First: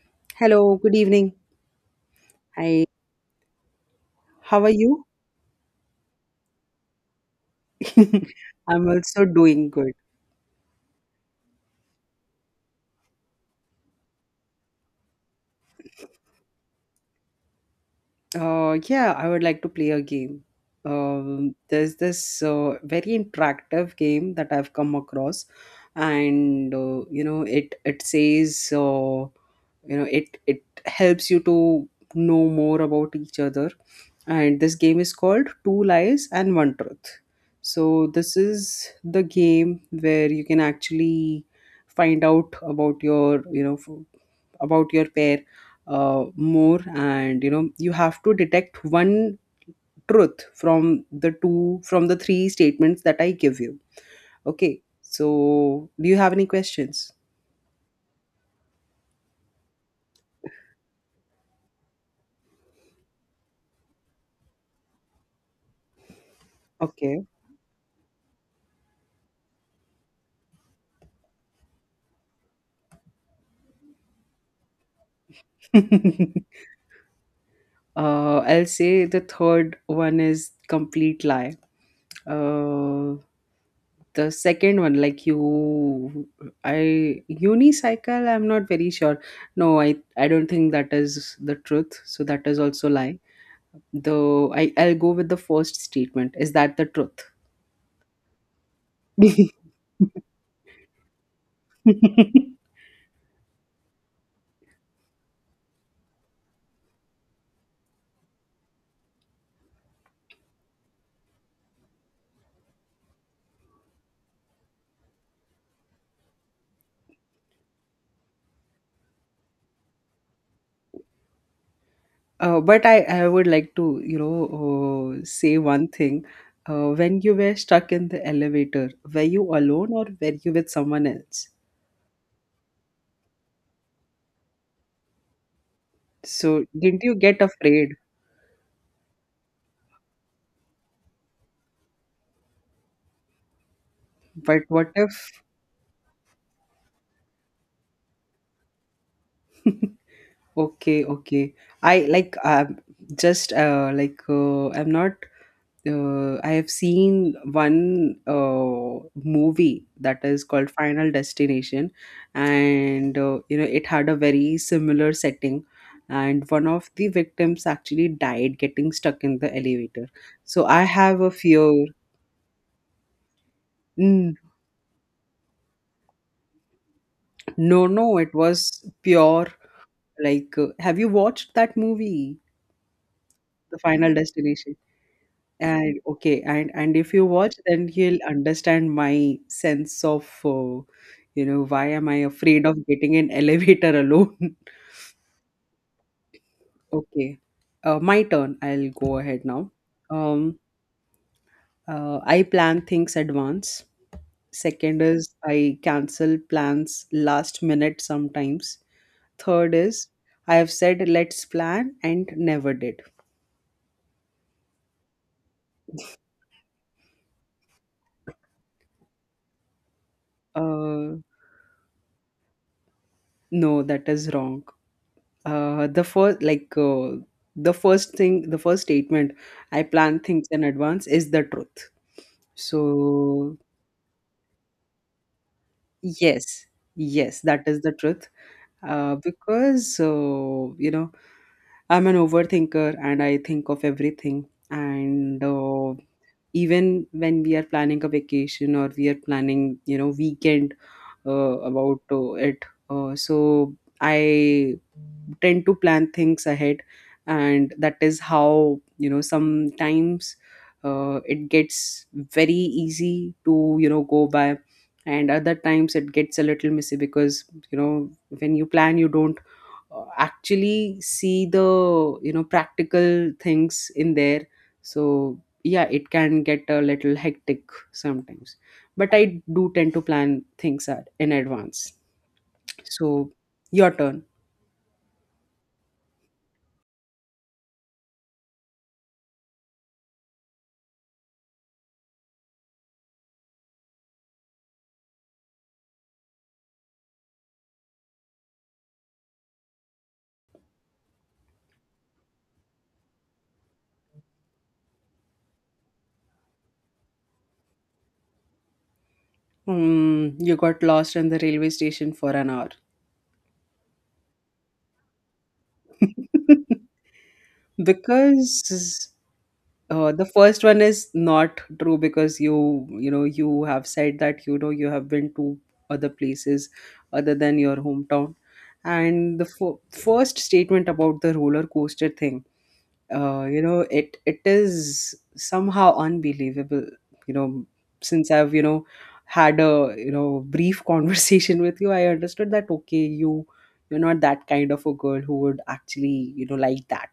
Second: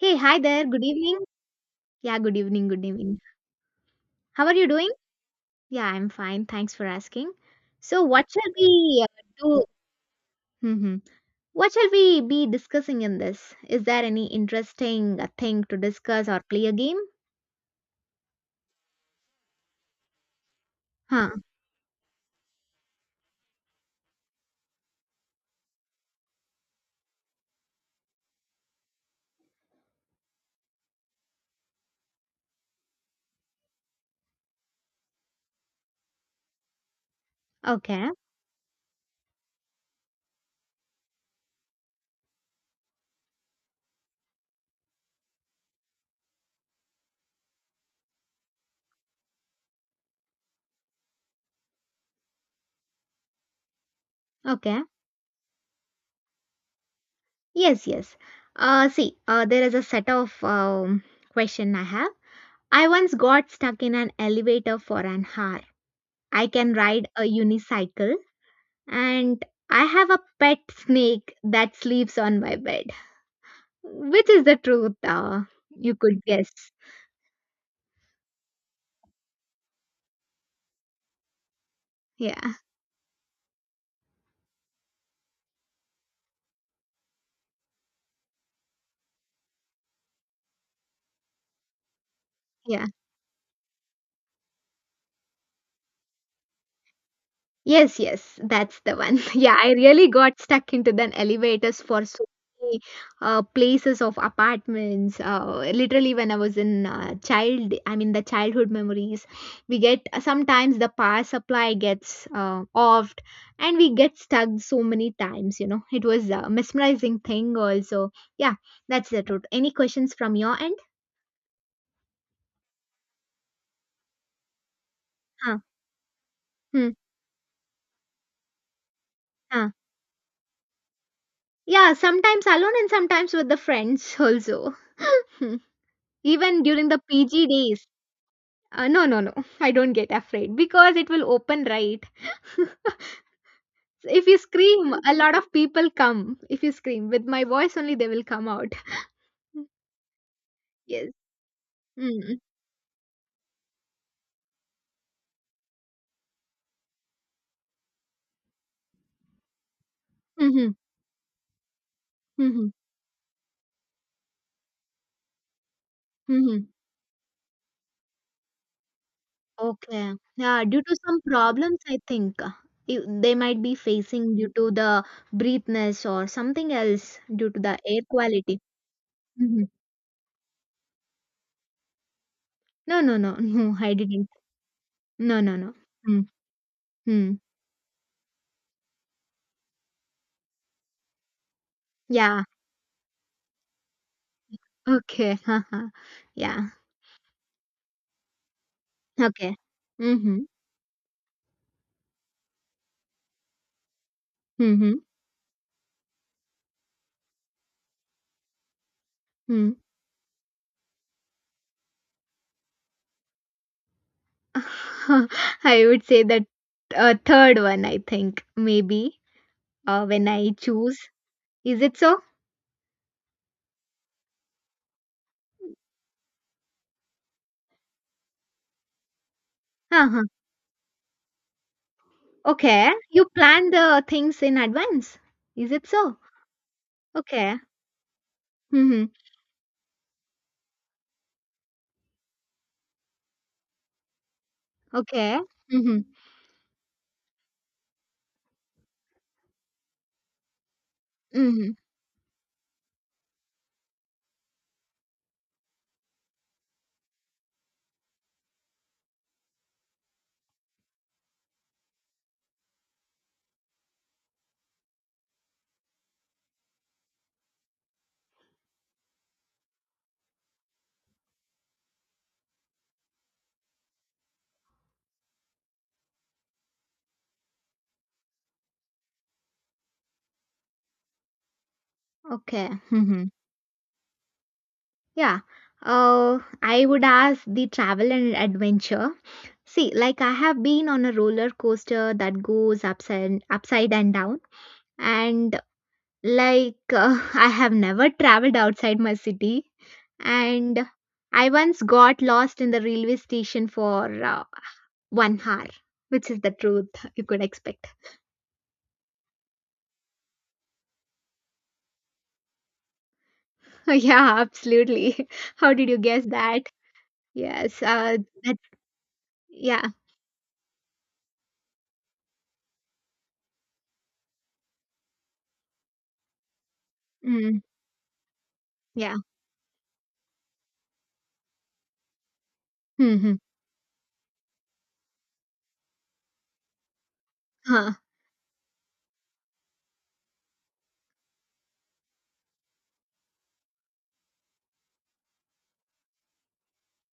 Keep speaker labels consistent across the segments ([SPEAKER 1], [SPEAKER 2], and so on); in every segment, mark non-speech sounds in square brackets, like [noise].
[SPEAKER 1] Hey, hi there.
[SPEAKER 2] Hello,
[SPEAKER 1] Good
[SPEAKER 2] good
[SPEAKER 1] evening.
[SPEAKER 2] evening.
[SPEAKER 1] Yeah, good evening. Good
[SPEAKER 2] Hi,
[SPEAKER 1] evening. How are
[SPEAKER 2] how
[SPEAKER 1] you
[SPEAKER 2] are
[SPEAKER 1] doing?
[SPEAKER 2] you?
[SPEAKER 1] Yeah, I'm fine. Thanks for asking. So, what
[SPEAKER 2] [laughs]
[SPEAKER 1] shall
[SPEAKER 2] I'm
[SPEAKER 1] we
[SPEAKER 2] also
[SPEAKER 1] do?
[SPEAKER 2] doing good.
[SPEAKER 1] Hmm. What shall we be discussing in this? Is there any interesting thing to discuss or play a game?
[SPEAKER 2] Yeah, I would like to play a game.
[SPEAKER 1] Huh.
[SPEAKER 2] There's this very interactive game that I've come across, and it says it helps you to know more about each other, and this game is called two lies and one truth. So
[SPEAKER 1] Okay.
[SPEAKER 2] this is the game where you can actually find out about your about your pair, more, and you have to detect one truth from the two from the three statements that I give you, okay?
[SPEAKER 1] Okay.
[SPEAKER 2] So do you have any questions?
[SPEAKER 1] Yes, yes. There is a set of question I have. I once got stuck in an elevator for an hour. I can ride a unicycle and I have a pet snake that sleeps on my bed, which is the truth. You could
[SPEAKER 2] Okay.
[SPEAKER 1] guess.
[SPEAKER 2] [laughs] I'll say the third one is complete lie.
[SPEAKER 1] Yeah,
[SPEAKER 2] Uh, the second one, like you, I unicycle. I'm not very sure. No, I don't think that is the truth, so that is
[SPEAKER 1] yeah.
[SPEAKER 2] also lie. Though I'll go with the first statement. Is that the truth?
[SPEAKER 1] Yes, yes, that's the one. [laughs] Yeah, I really
[SPEAKER 2] [laughs]
[SPEAKER 1] got stuck into the elevators for so many places of apartments. Literally, when I was in child, I mean the childhood memories, we get sometimes the power supply gets offed, and we get stuck so many times. You know, it was a mesmerizing thing. Also, yeah, that's the truth. Any questions from your end?
[SPEAKER 2] But I would like to, say
[SPEAKER 1] Huh.
[SPEAKER 2] one thing.
[SPEAKER 1] Hmm.
[SPEAKER 2] When you were stuck in the elevator, were you
[SPEAKER 1] Huh.
[SPEAKER 2] alone or were you with someone else?
[SPEAKER 1] Yeah, sometimes alone and sometimes with the friends also. [laughs] Even
[SPEAKER 2] So
[SPEAKER 1] during the
[SPEAKER 2] didn't you get
[SPEAKER 1] PG days.
[SPEAKER 2] afraid?
[SPEAKER 1] No, no, no. [laughs] I don't get afraid because it will open right. [laughs] If you
[SPEAKER 2] But what
[SPEAKER 1] scream, a lot
[SPEAKER 2] if?
[SPEAKER 1] of people come. If you scream with my voice only, they will come out. [laughs]
[SPEAKER 2] Okay,
[SPEAKER 1] Yes.
[SPEAKER 2] okay. I like
[SPEAKER 1] Mm.
[SPEAKER 2] just I'm not. I have seen one movie that is called
[SPEAKER 1] Mm-hmm.
[SPEAKER 2] Final Destination,
[SPEAKER 1] Mm-hmm.
[SPEAKER 2] and it had a very similar setting, and one
[SPEAKER 1] Mm-hmm.
[SPEAKER 2] of the victims actually died getting stuck in the elevator.
[SPEAKER 1] Okay. Yeah,
[SPEAKER 2] So I
[SPEAKER 1] due to
[SPEAKER 2] have
[SPEAKER 1] some
[SPEAKER 2] a
[SPEAKER 1] problems,
[SPEAKER 2] fear.
[SPEAKER 1] I think they might be
[SPEAKER 2] Mm,
[SPEAKER 1] facing due to the breathness or something else due to the
[SPEAKER 2] no,
[SPEAKER 1] air
[SPEAKER 2] no, it
[SPEAKER 1] quality.
[SPEAKER 2] was pure.
[SPEAKER 1] Hmm.
[SPEAKER 2] Like, have you watched that movie?
[SPEAKER 1] No, no, no, [laughs] no,
[SPEAKER 2] The
[SPEAKER 1] I
[SPEAKER 2] Final
[SPEAKER 1] didn't.
[SPEAKER 2] Destination?
[SPEAKER 1] No, no, no.
[SPEAKER 2] And okay, and if you
[SPEAKER 1] Mm-hmm.
[SPEAKER 2] watch, then he'll understand my sense of why am I
[SPEAKER 1] Yeah,
[SPEAKER 2] afraid of getting an elevator alone.
[SPEAKER 1] okay. [laughs] Haha. Yeah.
[SPEAKER 2] [laughs] Okay. My turn, I'll go ahead
[SPEAKER 1] Okay.
[SPEAKER 2] now.
[SPEAKER 1] Mhm.
[SPEAKER 2] um I plan things advance. Second
[SPEAKER 1] Mhm.
[SPEAKER 2] is I cancel plans last minute sometimes.
[SPEAKER 1] Mm.
[SPEAKER 2] Third is I have said let's plan and never did.
[SPEAKER 1] [laughs] I would say that a third one, I think, maybe, when I choose.
[SPEAKER 2] uh
[SPEAKER 1] Is it so?
[SPEAKER 2] no that is wrong. Uh, the first, like uh, the first statement, I plan
[SPEAKER 1] Uh-huh.
[SPEAKER 2] things in advance, is the truth. So
[SPEAKER 1] Okay. You plan the things in advance. Is it so?
[SPEAKER 2] yes, yes,
[SPEAKER 1] Okay.
[SPEAKER 2] that is the truth.
[SPEAKER 1] Mhm.
[SPEAKER 2] Uh, because uh, you know, I'm an overthinker and I think of everything.
[SPEAKER 1] Okay.
[SPEAKER 2] And
[SPEAKER 1] Mhm.
[SPEAKER 2] even when we are planning a vacation or we are planning, you know, weekend
[SPEAKER 1] Mhm.
[SPEAKER 2] about it. So I tend to plan things ahead, and that is how, you know, sometimes it gets very easy to, you know, go by, and other times it gets a little messy because, you know, when you plan, you don't actually see the, you know, practical things in there. So yeah, it can get a little hectic sometimes, but I do tend to plan things in advance.
[SPEAKER 1] Okay.
[SPEAKER 2] So
[SPEAKER 1] Mhm.
[SPEAKER 2] your turn.
[SPEAKER 1] Yeah. I would ask the travel and adventure. See, like I have been on a roller coaster that goes upside and down. And like, [laughs] I have never traveled outside my city, and I once got lost in the railway station for one hour, which is the truth you could expect.
[SPEAKER 2] Hmm, you got lost in the railway station for an hour.
[SPEAKER 1] [laughs] Yeah, absolutely. [laughs] How did you guess that?
[SPEAKER 2] [laughs]
[SPEAKER 1] Yes,
[SPEAKER 2] Because
[SPEAKER 1] that, yeah,
[SPEAKER 2] The first one is not true because you know, you have said that, you know, you have been to other places other than
[SPEAKER 1] mm,
[SPEAKER 2] your hometown,
[SPEAKER 1] yeah.
[SPEAKER 2] and the first statement about the roller coaster thing,
[SPEAKER 1] hmm
[SPEAKER 2] it it is somehow unbelievable. You know,
[SPEAKER 1] Huh.
[SPEAKER 2] since I've, you know, had a, you know, brief [laughs] conversation with you, I understood that, okay, you're not that kind of a girl who would actually, you know, like that.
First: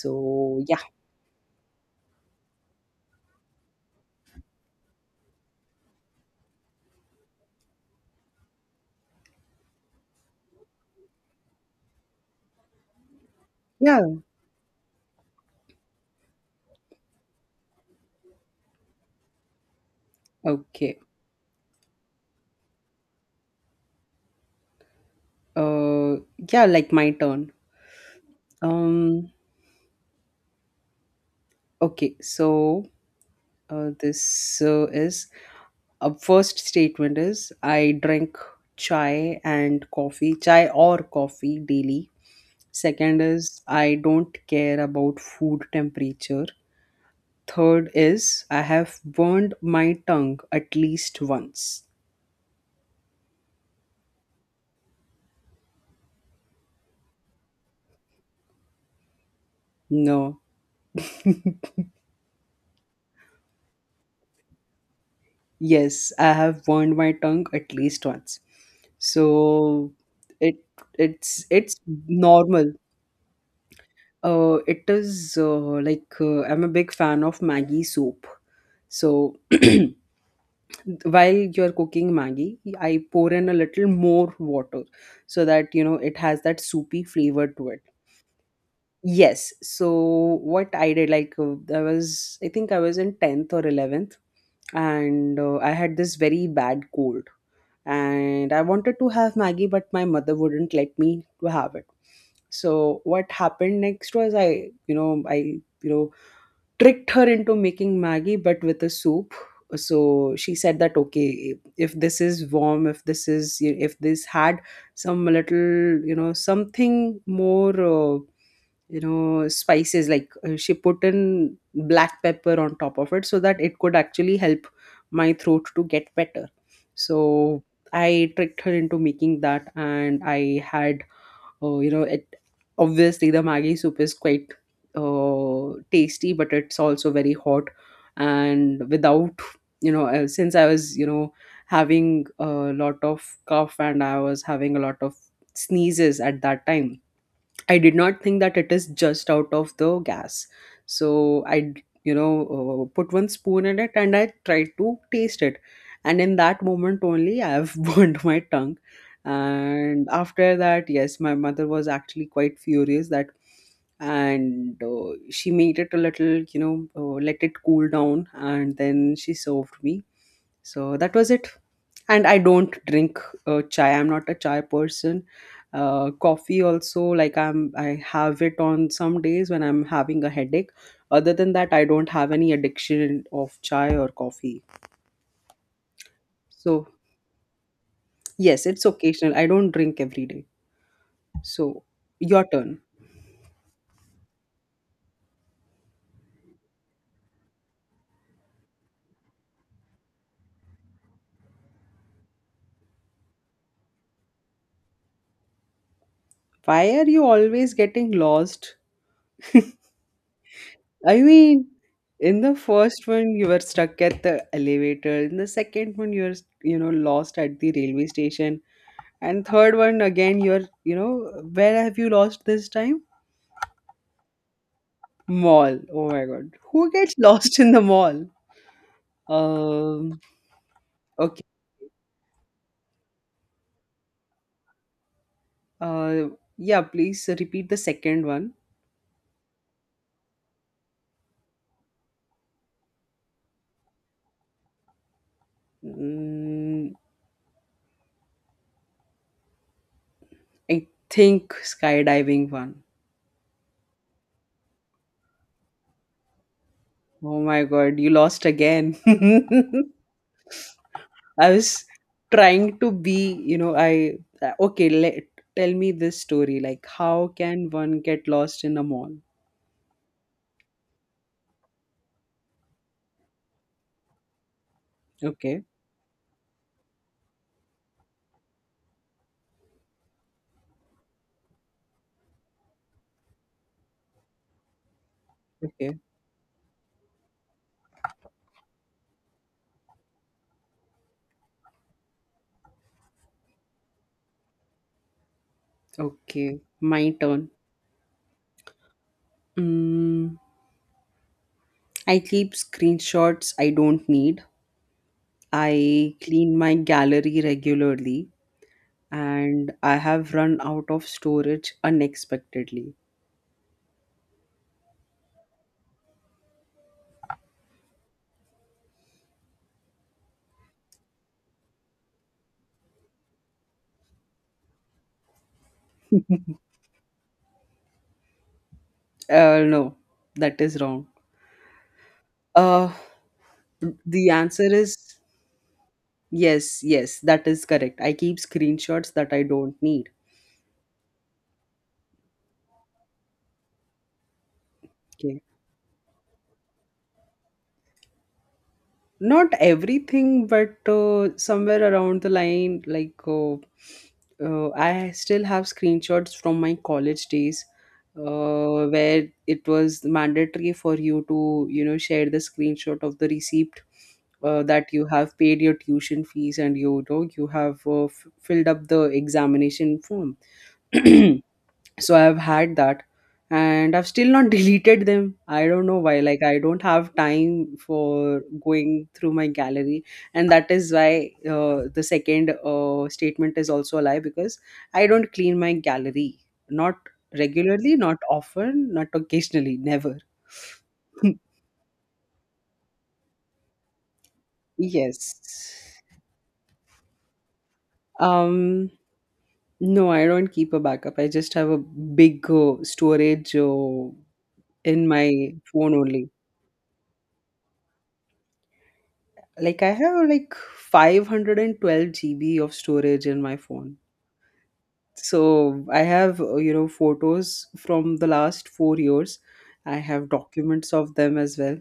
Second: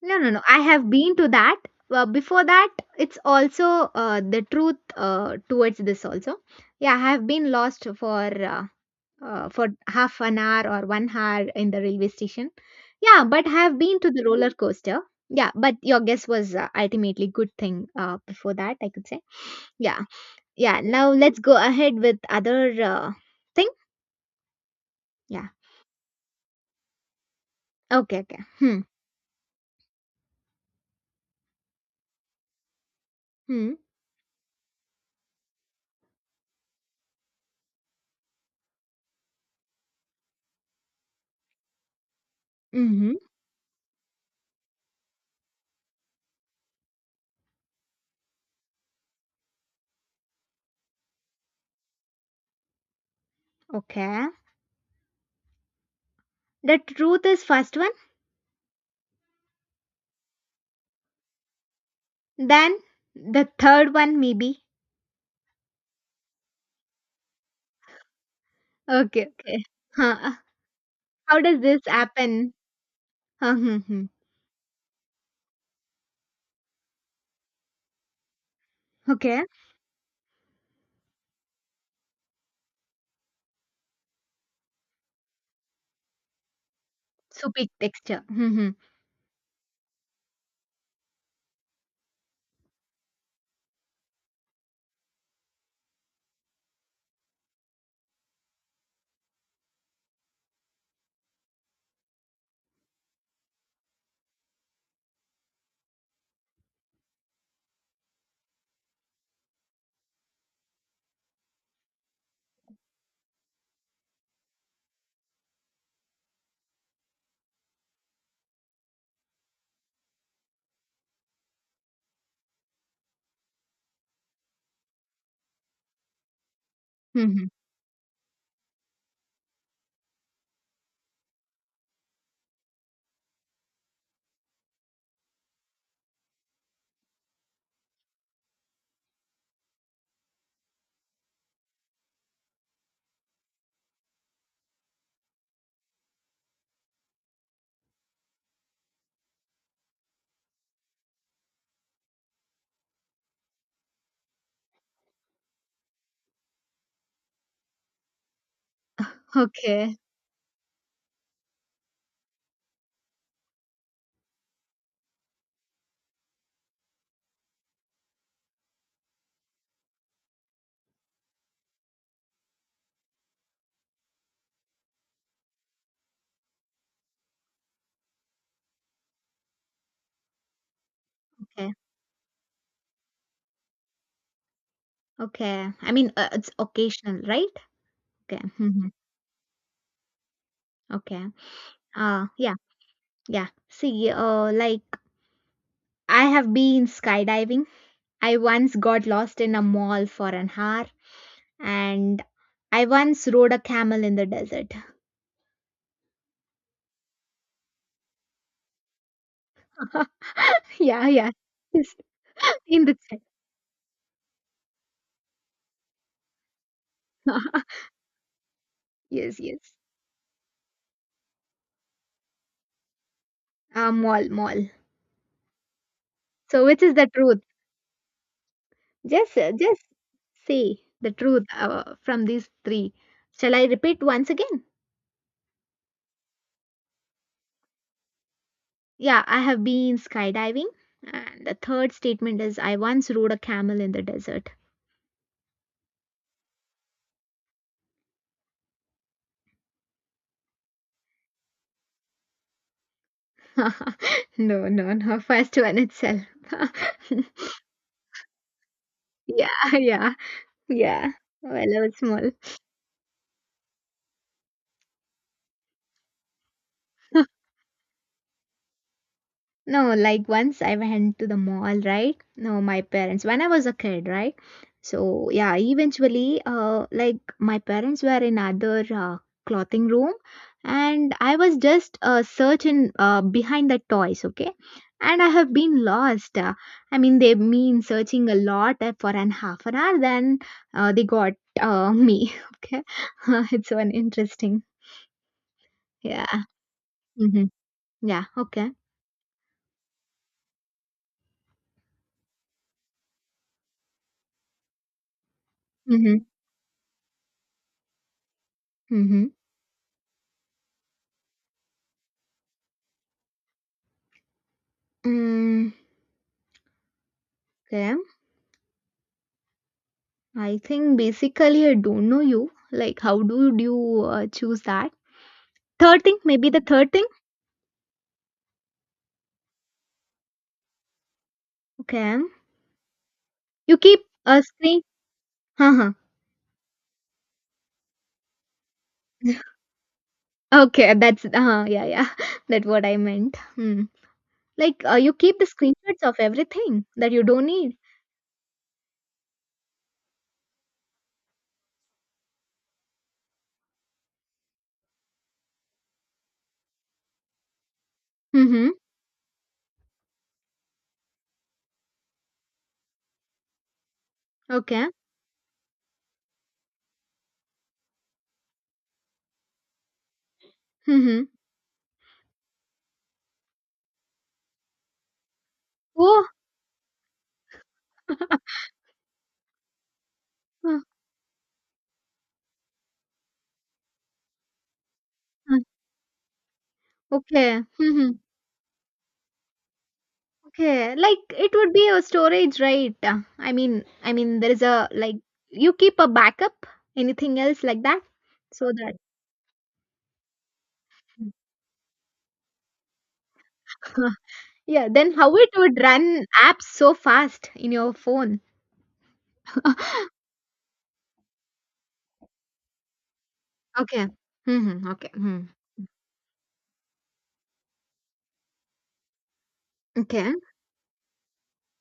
[SPEAKER 1] No, no, no. I
[SPEAKER 2] yeah.
[SPEAKER 1] have been to that. Before that, it's also the truth towards this also. Yeah, I have been lost for half an hour or one hour in the railway station. Yeah, but I have been
[SPEAKER 2] Yeah,
[SPEAKER 1] to the roller coaster. Yeah, but your guess was ultimately good thing before that, I could say. Yeah, yeah.
[SPEAKER 2] okay.
[SPEAKER 1] Now let's go ahead with other thing. Yeah.
[SPEAKER 2] Uh, yeah, like my turn.
[SPEAKER 1] Okay. Okay. Hmm.
[SPEAKER 2] Um, okay, so
[SPEAKER 1] Hmm.
[SPEAKER 2] this is a first statement is I drink chai and coffee, chai or coffee daily.
[SPEAKER 1] Mm-hmm.
[SPEAKER 2] Second is I don't care about food temperature. Third is I have burned my tongue at least once.
[SPEAKER 1] Okay. The truth is first one.
[SPEAKER 2] No,
[SPEAKER 1] Then the third one maybe.
[SPEAKER 2] yes, I have burned my tongue at least once.
[SPEAKER 1] Okay. Okay.
[SPEAKER 2] So
[SPEAKER 1] Huh.
[SPEAKER 2] it
[SPEAKER 1] How
[SPEAKER 2] it's
[SPEAKER 1] does
[SPEAKER 2] it's
[SPEAKER 1] this happen?
[SPEAKER 2] normal.
[SPEAKER 1] Huh, hmm.
[SPEAKER 2] It is like I'm a big fan of Maggi soup. So
[SPEAKER 1] Okay.
[SPEAKER 2] [clears throat] while you're cooking Maggi, I pour in a little more water so that, you know, it has that soupy flavor
[SPEAKER 1] So big
[SPEAKER 2] to it.
[SPEAKER 1] texture. Hmm. hmm,
[SPEAKER 2] Yes. So what I did, like, I think I was in tenth or 11th, and I had this very bad cold, and I wanted to have Maggie, but my mother wouldn't let me to have it. So what happened next was I you know tricked her into making Maggie, but with a soup. So she said that, okay, if this is warm, if this had some little, you know, something more spices, like, she put in black pepper on top of it so that it could actually help my throat to get better.
[SPEAKER 1] hmm, hmm.
[SPEAKER 2] So I tricked her into making that, and I had you know it obviously the Maggi soup is quite tasty, but it's also very hot. And without, since I was, you know, having a lot of cough and I was having a lot of sneezes at that time, I did not think that it is just out of the gas. So I, you know, put one spoon in it and I tried to taste it. And in that moment only, I have [laughs] burned my tongue.
[SPEAKER 1] Okay.
[SPEAKER 2] And after that, yes, my mother was actually quite furious that, and she made it a little, you know, let it cool down, and then she served me. So that was it. And I don't drink chai, I'm not a chai person. Coffee also, like, I have it on some days when I'm having a headache. Other than that,
[SPEAKER 1] Okay.
[SPEAKER 2] I don't have any addiction of chai or coffee.
[SPEAKER 1] Okay. I mean, it's
[SPEAKER 2] So
[SPEAKER 1] occasional, right? Okay.
[SPEAKER 2] yes, it's
[SPEAKER 1] Mhm.
[SPEAKER 2] occasional, I don't drink every day.
[SPEAKER 1] Okay.
[SPEAKER 2] So your
[SPEAKER 1] Yeah,
[SPEAKER 2] turn.
[SPEAKER 1] yeah. See, like I have been skydiving. I once got lost in a mall for an hour, and I once rode a camel in the desert.
[SPEAKER 2] Why are you always getting lost? [laughs]
[SPEAKER 1] [laughs] Yeah,
[SPEAKER 2] I
[SPEAKER 1] yeah.
[SPEAKER 2] mean,
[SPEAKER 1] Yes.
[SPEAKER 2] in the
[SPEAKER 1] [laughs] In the
[SPEAKER 2] first
[SPEAKER 1] chat.
[SPEAKER 2] one, you were stuck at the elevator. In the second one, you're, you know, lost at the
[SPEAKER 1] [laughs]
[SPEAKER 2] railway station.
[SPEAKER 1] Yes,
[SPEAKER 2] And
[SPEAKER 1] yes.
[SPEAKER 2] third one, again, you're, you know, where have you lost this time?
[SPEAKER 1] Mall, mall.
[SPEAKER 2] Mall. Oh my God.
[SPEAKER 1] So, which
[SPEAKER 2] Who
[SPEAKER 1] is the
[SPEAKER 2] gets [laughs]
[SPEAKER 1] truth?
[SPEAKER 2] lost in the mall?
[SPEAKER 1] Just
[SPEAKER 2] Um,
[SPEAKER 1] say the
[SPEAKER 2] okay.
[SPEAKER 1] truth from these three. Shall I repeat once again?
[SPEAKER 2] Uh, yeah, please repeat the second one.
[SPEAKER 1] Yeah, I have been skydiving. And the third statement is I once rode a camel in the desert.
[SPEAKER 2] Mm, I think skydiving one.
[SPEAKER 1] [laughs] No, no, no. First one itself. [laughs]
[SPEAKER 2] Oh my God, you lost again.
[SPEAKER 1] Yeah, yeah, yeah.
[SPEAKER 2] [laughs] I
[SPEAKER 1] Well, I
[SPEAKER 2] was
[SPEAKER 1] was small.
[SPEAKER 2] trying to be, you know, I okay, let tell me this story. Like, how can one get lost in a mall?
[SPEAKER 1] No, like once I went to the mall, right? No, my parents, when I was a kid, right? So, yeah,
[SPEAKER 2] Okay,
[SPEAKER 1] eventually, like my parents were in other clothing room and I was just searching behind the toys, okay? And I have been
[SPEAKER 2] okay,
[SPEAKER 1] lost. I mean, they've been searching a lot for an half an hour, then they got me, [laughs] okay? [laughs] It's so interesting. Yeah.
[SPEAKER 2] okay. My
[SPEAKER 1] Mm-hmm.
[SPEAKER 2] turn.
[SPEAKER 1] Yeah, okay.
[SPEAKER 2] Mm, I keep screenshots I don't need. I
[SPEAKER 1] Mm-hmm.
[SPEAKER 2] clean my gallery regularly,
[SPEAKER 1] Mm-hmm.
[SPEAKER 2] and I have run out of storage unexpectedly.
[SPEAKER 1] Mm, okay. I think basically I don't know you. Like, how do you choose that? Third thing,
[SPEAKER 2] [laughs]
[SPEAKER 1] maybe
[SPEAKER 2] uh,
[SPEAKER 1] the third thing.
[SPEAKER 2] no, that is wrong.
[SPEAKER 1] Okay,
[SPEAKER 2] Uh,
[SPEAKER 1] you keep
[SPEAKER 2] the answer
[SPEAKER 1] saying,
[SPEAKER 2] is
[SPEAKER 1] huh?
[SPEAKER 2] Yes, yes, that is correct. I keep screenshots that I don't need.
[SPEAKER 1] Okay, that's yeah, yeah. [laughs] That's what I meant. Hmm. Like, you keep
[SPEAKER 2] Okay.
[SPEAKER 1] the screenshots of everything that you don't need.
[SPEAKER 2] Not everything, but somewhere around the line, like, I still have screenshots from my college days
[SPEAKER 1] Mm-hmm.
[SPEAKER 2] where it was mandatory for you to, you know, share the screenshot of the receipt
[SPEAKER 1] Okay.
[SPEAKER 2] that you have paid your tuition fees and you know you have filled up the examination form.
[SPEAKER 1] Mm-hmm.
[SPEAKER 2] [clears throat] So I've had that, and I've still not [laughs] deleted them. I don't know why,
[SPEAKER 1] Oh.
[SPEAKER 2] like, I don't have time for going through my gallery. And that
[SPEAKER 1] uh,
[SPEAKER 2] is why the second statement is also a lie because I don't
[SPEAKER 1] uh,
[SPEAKER 2] clean my gallery, not
[SPEAKER 1] Okay.
[SPEAKER 2] regularly,
[SPEAKER 1] Mm-hmm.
[SPEAKER 2] not often, not occasionally, never.
[SPEAKER 1] Okay. Like,
[SPEAKER 2] [laughs]
[SPEAKER 1] it would be a storage, right? I mean, there is a like you
[SPEAKER 2] Yes.
[SPEAKER 1] keep a backup. Anything else like that? So
[SPEAKER 2] um
[SPEAKER 1] that.
[SPEAKER 2] no, I don't keep a backup. I just have a big storage,
[SPEAKER 1] Yeah,
[SPEAKER 2] in
[SPEAKER 1] then
[SPEAKER 2] my
[SPEAKER 1] how it would
[SPEAKER 2] phone
[SPEAKER 1] run
[SPEAKER 2] only.
[SPEAKER 1] apps so fast in your phone?
[SPEAKER 2] Like I have like 512 GB of storage in my phone.
[SPEAKER 1] Okay. Mm-hmm. Okay. Hmm.
[SPEAKER 2] So I have, you know, photos from the last 4 years. I have
[SPEAKER 1] Okay.
[SPEAKER 2] documents of them as well.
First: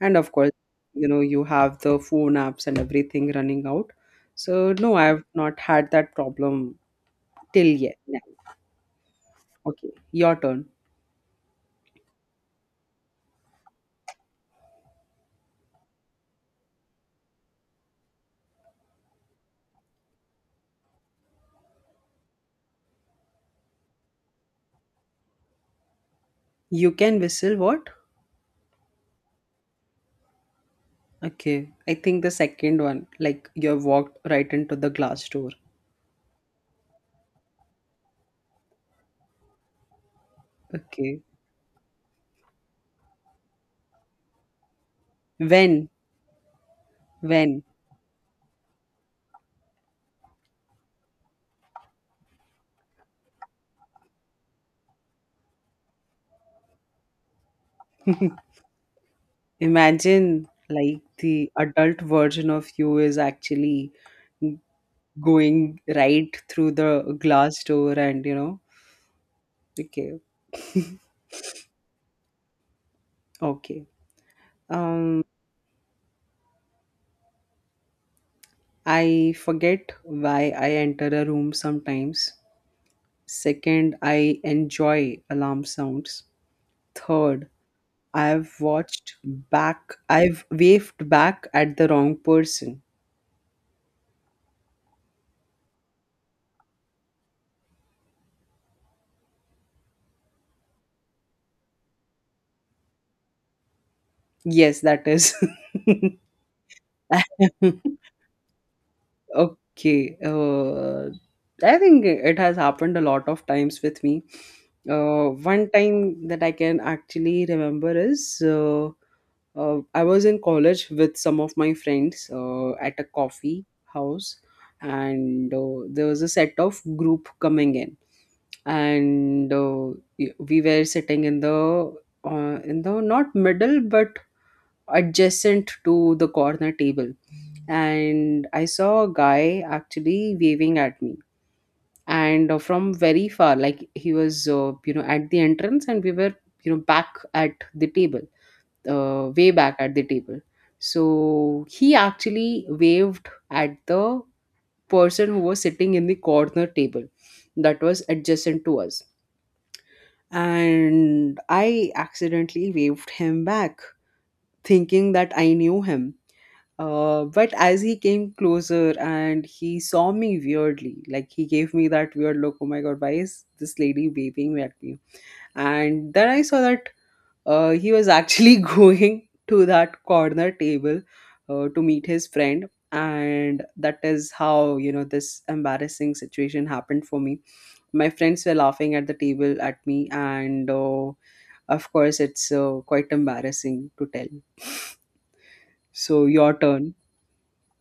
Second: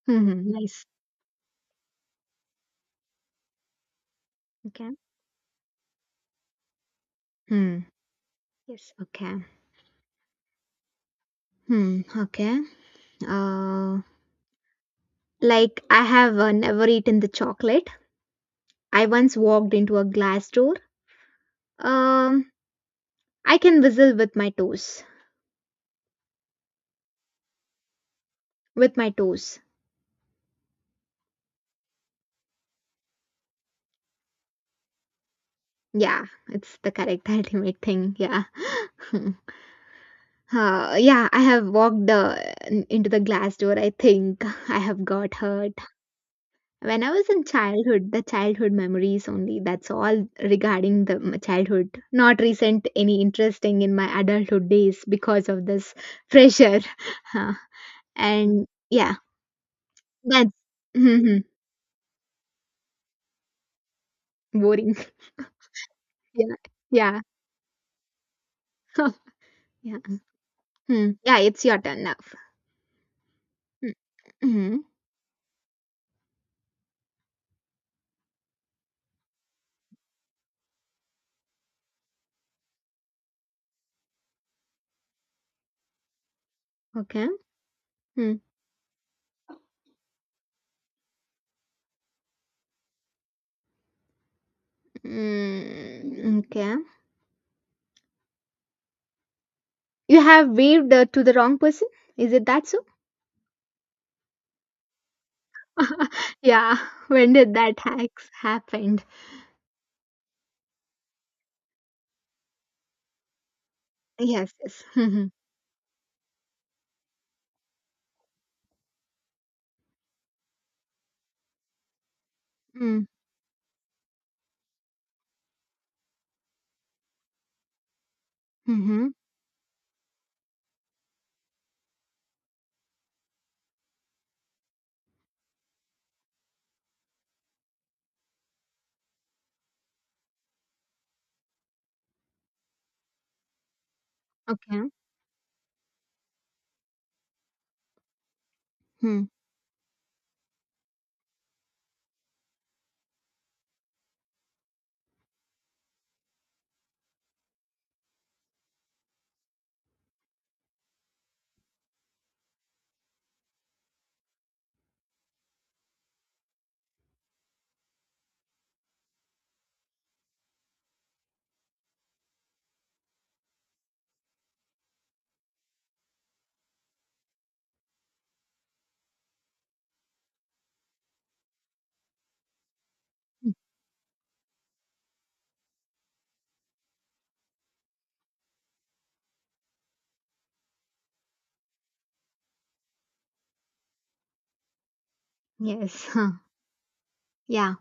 [SPEAKER 2] And of course,
[SPEAKER 1] Mm-hmm. Nice.
[SPEAKER 2] you know, you have the phone apps and everything running out. So no,
[SPEAKER 1] Okay.
[SPEAKER 2] I've not had that problem till
[SPEAKER 1] Hmm.
[SPEAKER 2] yet. Yeah.
[SPEAKER 1] Yes. Okay.
[SPEAKER 2] Okay, your turn.
[SPEAKER 1] Hmm. Okay. Uh, like I have never eaten the chocolate. I once walked into a glass door. Um, I can whistle with my toes.
[SPEAKER 2] You can whistle what?
[SPEAKER 1] With my toes.
[SPEAKER 2] Okay, I think the second one, like you have walked right into the glass door.
[SPEAKER 1] Yeah, it's the correct [laughs] ultimate thing. Yeah. [laughs] Hmm.
[SPEAKER 2] Okay.
[SPEAKER 1] Yeah, I have walked into the glass door. I think [laughs] I have got hurt.
[SPEAKER 2] When?
[SPEAKER 1] When I was in
[SPEAKER 2] When?
[SPEAKER 1] childhood, the childhood memories only, that's all regarding the childhood. Not recent any interesting in my adulthood days because of this pressure. [laughs] Huh.
[SPEAKER 2] [laughs]
[SPEAKER 1] And yeah,
[SPEAKER 2] Imagine
[SPEAKER 1] that's
[SPEAKER 2] like
[SPEAKER 1] [laughs]
[SPEAKER 2] the adult version of you is actually
[SPEAKER 1] boring.
[SPEAKER 2] going right
[SPEAKER 1] [laughs] Yeah.
[SPEAKER 2] through the
[SPEAKER 1] Yeah.
[SPEAKER 2] glass door, and you know,
[SPEAKER 1] [laughs] Yeah.
[SPEAKER 2] okay.
[SPEAKER 1] Hmm.
[SPEAKER 2] [laughs]
[SPEAKER 1] Yeah, it's your turn now.
[SPEAKER 2] Okay.
[SPEAKER 1] Hmm, Mm-hmm.
[SPEAKER 2] um I forget why I enter a room sometimes. Second, I enjoy alarm sounds.
[SPEAKER 1] Okay.
[SPEAKER 2] Third,
[SPEAKER 1] Hmm.
[SPEAKER 2] I've watched I've waved back at the wrong person.
[SPEAKER 1] Mm, okay. You have waved to the wrong person? Is it that so?
[SPEAKER 2] Yes, that is.
[SPEAKER 1] Yeah. [laughs] When did that
[SPEAKER 2] [laughs]
[SPEAKER 1] hacks happened?
[SPEAKER 2] Okay. I think it has happened a lot of times with me.
[SPEAKER 1] Yes, yes. [laughs]
[SPEAKER 2] One time that I can actually remember is I was in college with some of my friends at
[SPEAKER 1] Mm-hmm.
[SPEAKER 2] a
[SPEAKER 1] Mm.
[SPEAKER 2] coffee house, and there was a set of group coming in,
[SPEAKER 1] Mm-hmm.
[SPEAKER 2] and we were sitting in the not middle but adjacent to the corner table, and I saw a guy actually waving at me, and from very far, like he was,
[SPEAKER 1] Okay.
[SPEAKER 2] you know, at the entrance, and we were, you know, back at the table,
[SPEAKER 1] Hmm.
[SPEAKER 2] way back at the table. So he actually waved at the person who was sitting in the corner table that was adjacent to us. And I accidentally waved him back, thinking that I knew him. But as he came closer and he saw me weirdly, like he gave me that weird look, oh my god, why is this lady waving at me? And then I saw that he was actually [laughs] going to that corner table to meet his friend.
[SPEAKER 1] Hmm.
[SPEAKER 2] And that is how, you know, this embarrassing situation happened for me. My friends were laughing at the table at me, and of course, it's quite embarrassing to tell.
[SPEAKER 1] Yes. [laughs]
[SPEAKER 2] So,
[SPEAKER 1] Huh.
[SPEAKER 2] your turn.
[SPEAKER 1] Yeah.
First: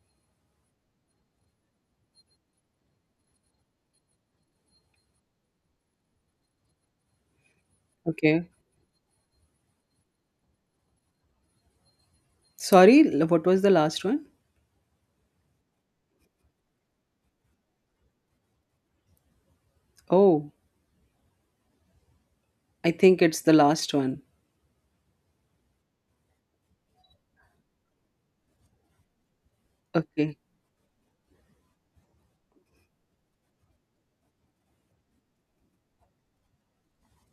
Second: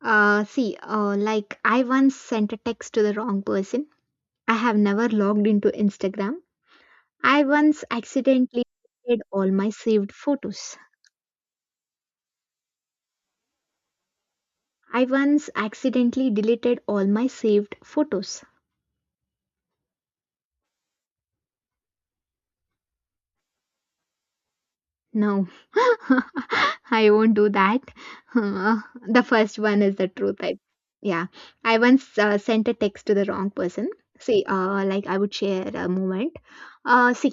[SPEAKER 1] See, like I once sent a text to the wrong person. I have never logged into Instagram. I once
[SPEAKER 2] Okay?
[SPEAKER 1] accidentally deleted all my saved photos.
[SPEAKER 2] Sorry, what was the last one?
[SPEAKER 1] I once accidentally deleted all my saved photos.
[SPEAKER 2] Oh, I think it's the last one.
[SPEAKER 1] No, [laughs] I won't do that. [laughs] Uh, the first one is the truth.
[SPEAKER 2] Okay,
[SPEAKER 1] I, yeah, I once sent a text to the wrong person. See, like I would share a moment. See,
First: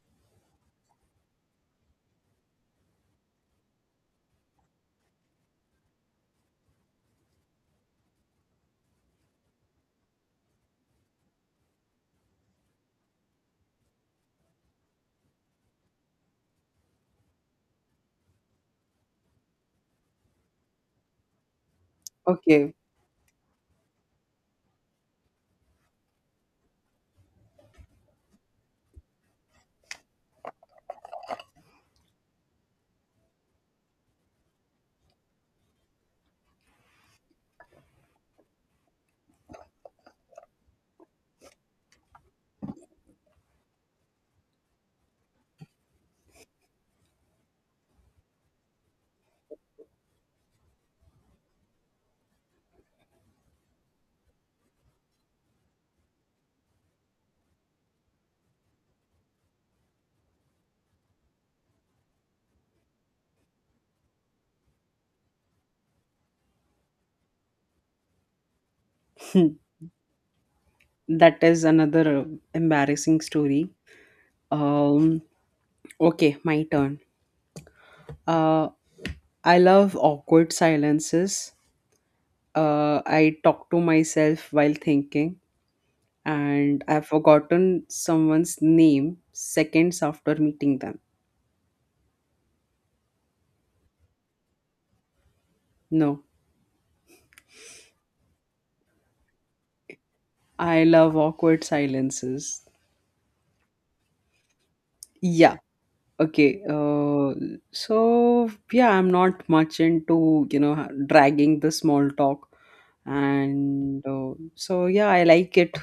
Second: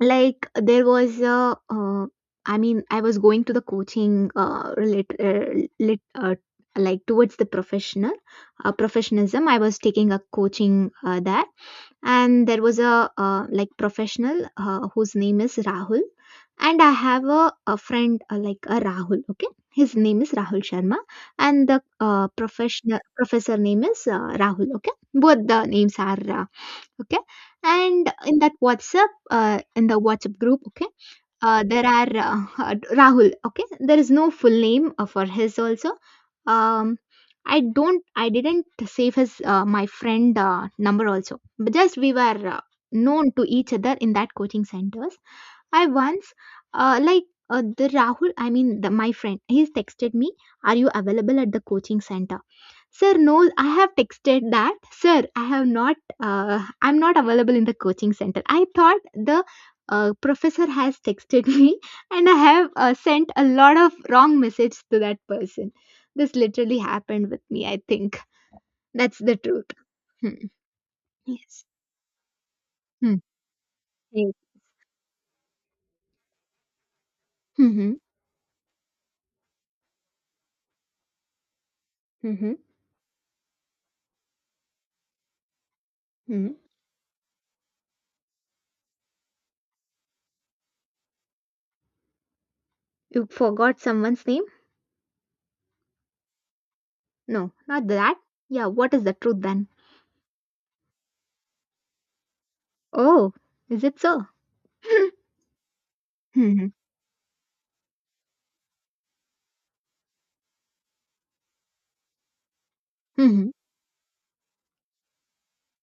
[SPEAKER 1] like there was a, I mean I was going to the coaching, like towards the professionalism, I was taking a coaching there, and there was a like professional whose name is Rahul, and I have a friend like a Rahul, okay, his name is Rahul Sharma, and the
[SPEAKER 2] okay.
[SPEAKER 1] professional professor name is Rahul, okay, both the names are okay. And in that WhatsApp, in the WhatsApp group, okay, there are [laughs] Rahul, okay, there is no full name for his also. Um, I didn't save his my friend number also, but just we were known to each other in that coaching centers. I once like the Rahul, I mean the, my friend, he's texted me, are you available at the coaching center? Sir, no, I have texted that. Sir, I have not, I'm not available in the coaching center. I thought the professor has texted [laughs] me, and I have sent a lot of wrong message to that person. This literally happened with me, I think. That's the
[SPEAKER 2] Hmm.
[SPEAKER 1] truth. Hmm.
[SPEAKER 2] That is
[SPEAKER 1] Yes.
[SPEAKER 2] another
[SPEAKER 1] Hmm.
[SPEAKER 2] embarrassing story.
[SPEAKER 1] Yes.
[SPEAKER 2] Um, okay, my turn.
[SPEAKER 1] Mm-hmm.
[SPEAKER 2] Uh, I love awkward silences.
[SPEAKER 1] Mm-hmm.
[SPEAKER 2] I talk to myself while thinking,
[SPEAKER 1] Hmm.
[SPEAKER 2] and I've forgotten someone's name seconds after meeting them.
[SPEAKER 1] You forgot someone's name?
[SPEAKER 2] No,
[SPEAKER 1] No, not that. Yeah, what is the truth then?
[SPEAKER 2] I love awkward silences.
[SPEAKER 1] Oh, is it so? [laughs]
[SPEAKER 2] Yeah, okay,
[SPEAKER 1] Mm-hmm.
[SPEAKER 2] so yeah, I'm not much into, you know, dragging the small talk.
[SPEAKER 1] Mm-hmm.
[SPEAKER 2] And so yeah, I like it.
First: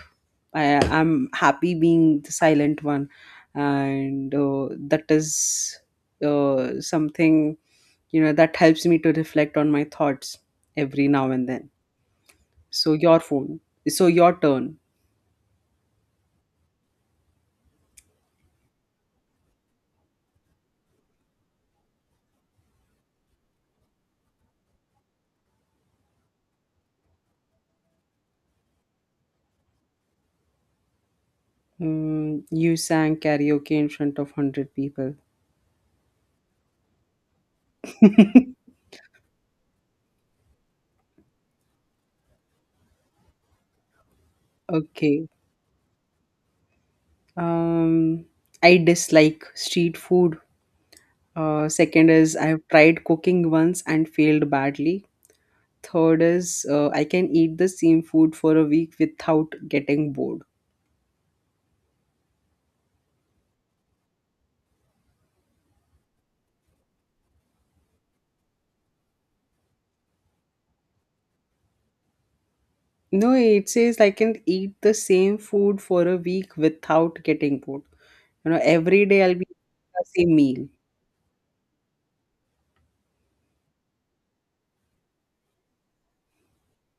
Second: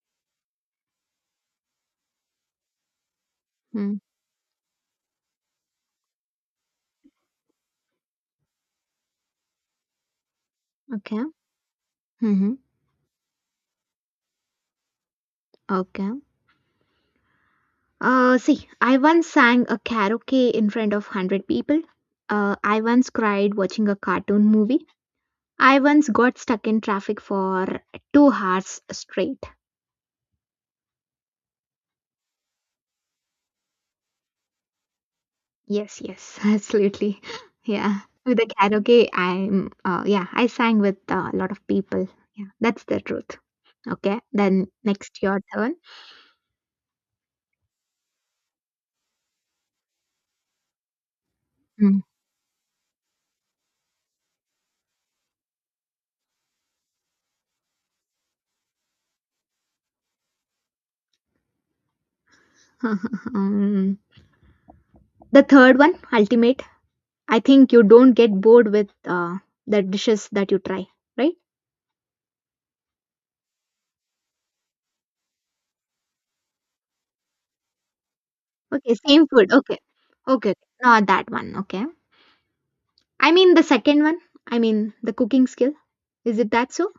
[SPEAKER 2] I'm happy being the silent one. And that is something, you know, that helps me to reflect on my thoughts every
[SPEAKER 1] Okay.
[SPEAKER 2] now and then.
[SPEAKER 1] Mm-hmm.
[SPEAKER 2] So your phone, so your turn.
[SPEAKER 1] Okay. See, I once sang a karaoke in front of 100 people. I once cried watching a cartoon movie. I once got stuck in traffic for 2 hours straight.
[SPEAKER 2] Mm, you sang karaoke in front of 100 people. [laughs]
[SPEAKER 1] Yes, yes, [laughs] absolutely. Yeah, with the karaoke, I'm, yeah, I sang with a lot of people. Yeah, that's the truth. Okay, then next
[SPEAKER 2] Okay.
[SPEAKER 1] your turn.
[SPEAKER 2] Um, I dislike street food.
[SPEAKER 1] Mm.
[SPEAKER 2] Second
[SPEAKER 1] [laughs]
[SPEAKER 2] is I've tried cooking once and failed badly. Third is I can eat the same food for a week without getting bored.
[SPEAKER 1] Um, the third one, ultimate. I think you don't get bored with the dishes that you try, right?
[SPEAKER 2] No, it says I can eat the same food for a week without getting bored. You know,
[SPEAKER 1] Okay,
[SPEAKER 2] every day
[SPEAKER 1] same
[SPEAKER 2] I'll be
[SPEAKER 1] food. Okay.
[SPEAKER 2] eating the same
[SPEAKER 1] Okay.
[SPEAKER 2] meal.
[SPEAKER 1] Not that one. Okay. I mean the second one. I mean the cooking skill. Is it that so?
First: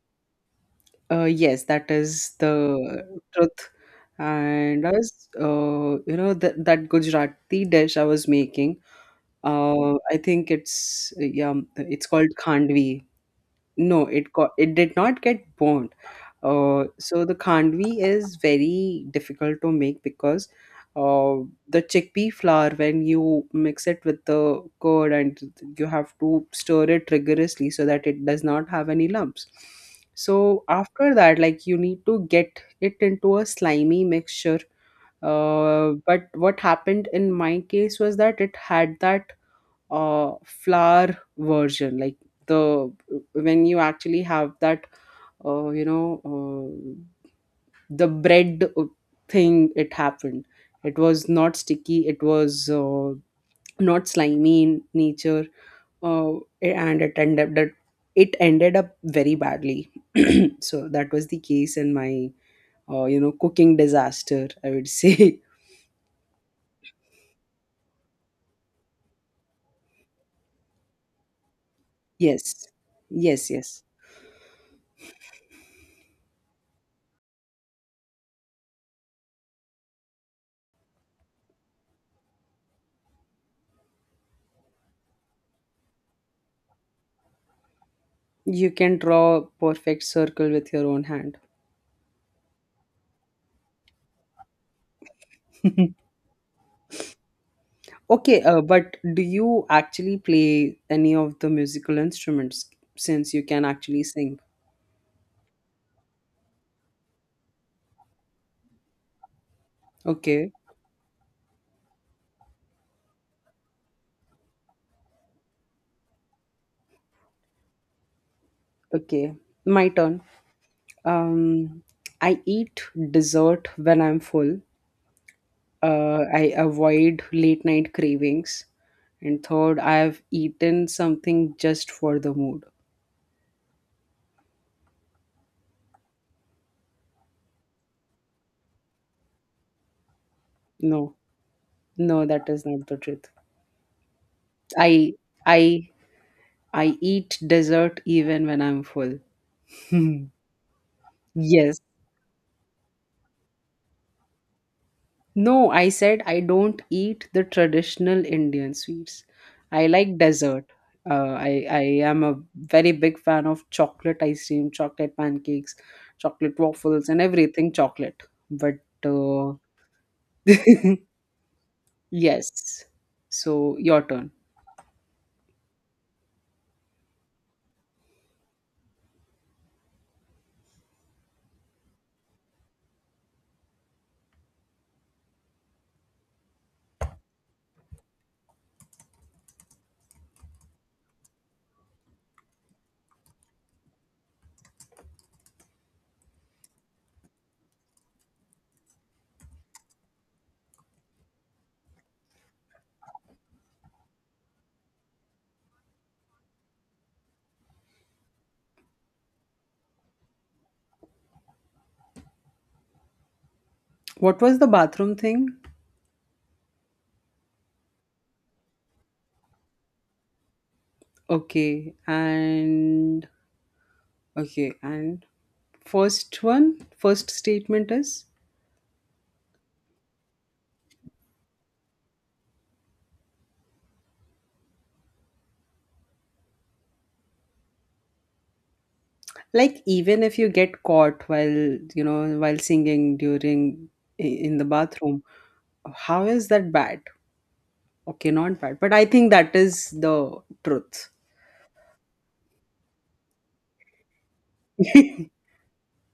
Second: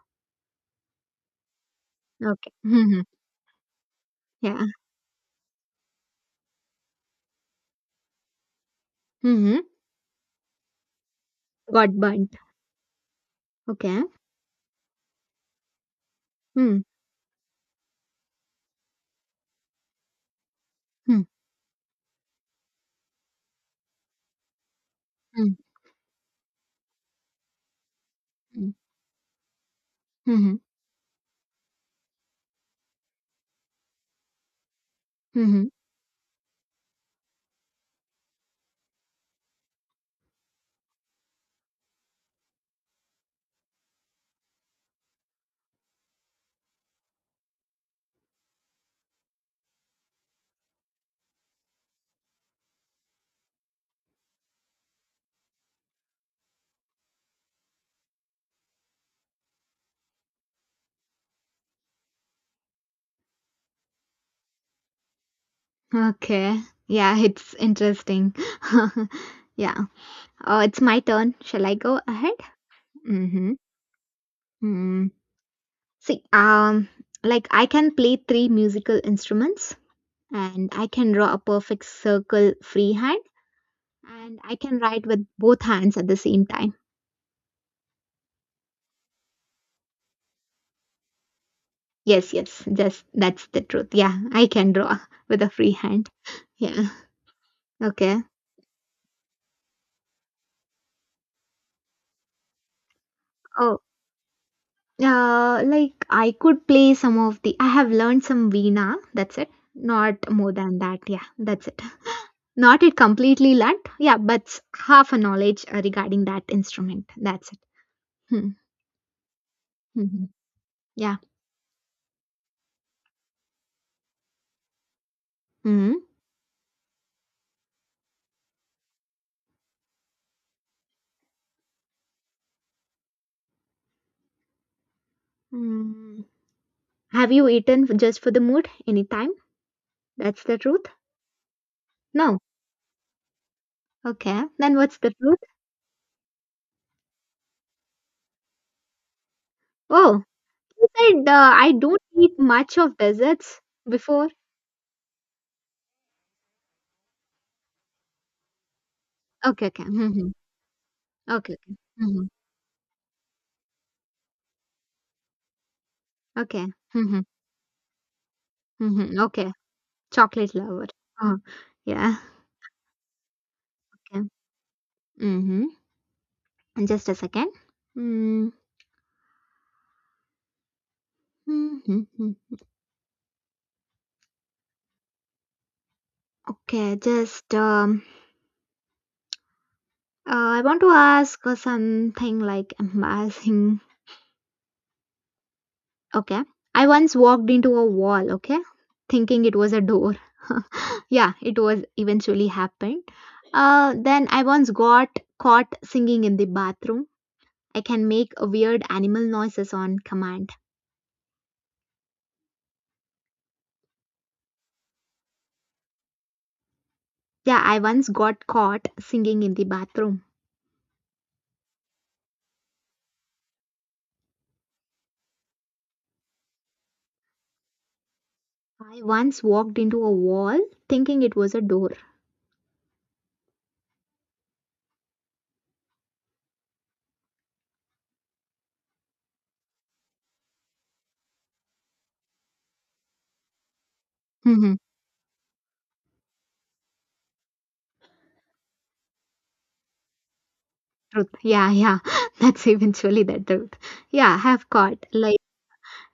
[SPEAKER 2] Yes, that is
[SPEAKER 1] Okay.
[SPEAKER 2] the
[SPEAKER 1] [laughs] Mm-hmm.
[SPEAKER 2] truth.
[SPEAKER 1] Yeah.
[SPEAKER 2] And I was, you know, that Gujarati dish I was making.
[SPEAKER 1] Mm-hmm.
[SPEAKER 2] I think it's yeah,
[SPEAKER 1] Got
[SPEAKER 2] it's called
[SPEAKER 1] burnt.
[SPEAKER 2] Khandvi.
[SPEAKER 1] Okay.
[SPEAKER 2] No, it did not get burnt.
[SPEAKER 1] Mm-hmm.
[SPEAKER 2] So the Khandvi is very difficult to make because uh, the chickpea flour, when you mix it with the curd, and
[SPEAKER 1] Mm-hmm.
[SPEAKER 2] you have to stir it rigorously so that it does not have any lumps.
[SPEAKER 1] Mm-hmm.
[SPEAKER 2] So after that, like you need to get it into a slimy mixture.
[SPEAKER 1] Mm-hmm.
[SPEAKER 2] But what happened in my case was that it had that flower version, like the when you actually have that you know the bread thing, it happened. It was not sticky, it was not slimy in nature, uh, and it ended up very badly. [clears throat] So that was the case in my you know cooking disaster, I would say.
[SPEAKER 1] Okay. Yeah, it's interesting. [laughs] Yeah. Oh, it's my turn. Shall I go
[SPEAKER 2] [laughs]
[SPEAKER 1] ahead?
[SPEAKER 2] Yes, yes,
[SPEAKER 1] Mm-hmm.
[SPEAKER 2] yes,
[SPEAKER 1] Mm. See, like I can play three musical instruments, and I can draw a perfect circle freehand, and I can write with both hands at the same time.
[SPEAKER 2] you can draw a perfect circle with your own hand.
[SPEAKER 1] Yes, yes, just that's the truth. Yeah, I can draw [laughs] with a free
[SPEAKER 2] [laughs]
[SPEAKER 1] hand. Yeah. Okay.
[SPEAKER 2] Okay, but do you actually play any of the musical instruments since you can
[SPEAKER 1] Oh,
[SPEAKER 2] actually sing?
[SPEAKER 1] like I could play some of the. I have learned some Veena. That's it. Not
[SPEAKER 2] Okay,
[SPEAKER 1] more than that. Yeah, that's it. Not it completely learnt. Yeah, but half a knowledge regarding that instrument. That's it. Hmm.
[SPEAKER 2] okay. My turn.
[SPEAKER 1] Hmm. Yeah.
[SPEAKER 2] Um, I eat dessert when I'm full.
[SPEAKER 1] Hmm.
[SPEAKER 2] I avoid late night cravings. And third, I've eaten something just for the mood.
[SPEAKER 1] Mm. Have you eaten just for the mood anytime? That's the truth.
[SPEAKER 2] No, no,
[SPEAKER 1] No.
[SPEAKER 2] that is not the truth.
[SPEAKER 1] Okay, then what's the
[SPEAKER 2] I,
[SPEAKER 1] truth?
[SPEAKER 2] I, I eat dessert even when I'm full.
[SPEAKER 1] Oh,
[SPEAKER 2] [laughs]
[SPEAKER 1] you said I
[SPEAKER 2] Yes,
[SPEAKER 1] don't eat much of desserts before.
[SPEAKER 2] no, I said I don't eat the traditional Indian sweets.
[SPEAKER 1] Okay, okay.
[SPEAKER 2] I like
[SPEAKER 1] Mm-hmm.
[SPEAKER 2] dessert. Uh,
[SPEAKER 1] Okay,
[SPEAKER 2] I
[SPEAKER 1] okay.
[SPEAKER 2] I am
[SPEAKER 1] Mm-hmm.
[SPEAKER 2] a very big fan of chocolate ice cream, chocolate pancakes, chocolate
[SPEAKER 1] Okay.
[SPEAKER 2] waffles,
[SPEAKER 1] Mm-hmm.
[SPEAKER 2] and everything chocolate. But
[SPEAKER 1] Mm-hmm. Okay.
[SPEAKER 2] uh,
[SPEAKER 1] Chocolate lover.
[SPEAKER 2] [laughs]
[SPEAKER 1] Oh, yeah.
[SPEAKER 2] yes. So your
[SPEAKER 1] Okay.
[SPEAKER 2] turn.
[SPEAKER 1] Mm-hmm. Just a second. Mm-hmm. Okay, just I want to ask something like embarrassing. Okay. I once walked into a wall, okay, thinking it was a door. [laughs] Yeah, it was eventually happened. Then I once got caught singing in the bathroom. I can make a weird animal noises on command.
[SPEAKER 2] What was the bathroom thing?
[SPEAKER 1] Yeah, I once got caught singing in the bathroom.
[SPEAKER 2] Okay, and okay, and first one, first statement is,
[SPEAKER 1] I once walked into a wall thinking it was a door. [laughs]
[SPEAKER 2] like, even if you get caught while, you know, while singing during in the
[SPEAKER 1] Mhm.
[SPEAKER 2] bathroom, how is that bad? Okay, not bad, but I think that is the truth.
[SPEAKER 1] Truth. Yeah, yeah. [laughs] That's eventually the truth. Yeah, I have caught.
[SPEAKER 2] [laughs]
[SPEAKER 1] Like,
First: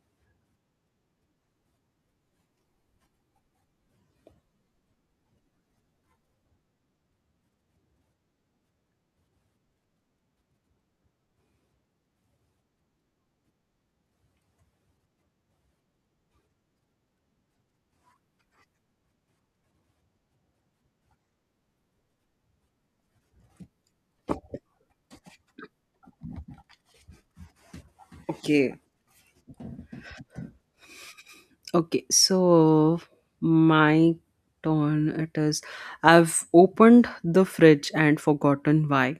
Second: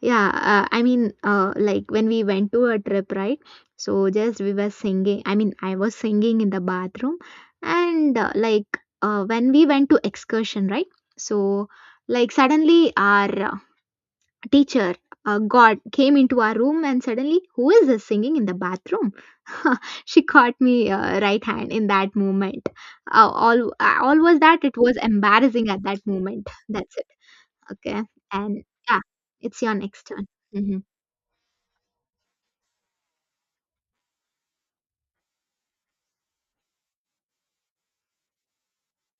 [SPEAKER 1] yeah, like when we went to a trip, right? So just we were singing. I mean, I was singing in the bathroom, and like when we went to excursion, right? So like suddenly our teacher, God, came into our room and suddenly, who is this singing in the bathroom? [laughs] She caught me right hand in that moment. All was that it was embarrassing at that moment. That's it. Okay, and
[SPEAKER 2] Okay,
[SPEAKER 1] yeah, it's your next turn. Mm-hmm.
[SPEAKER 2] okay, so my turn, it is I've opened the fridge and forgotten why.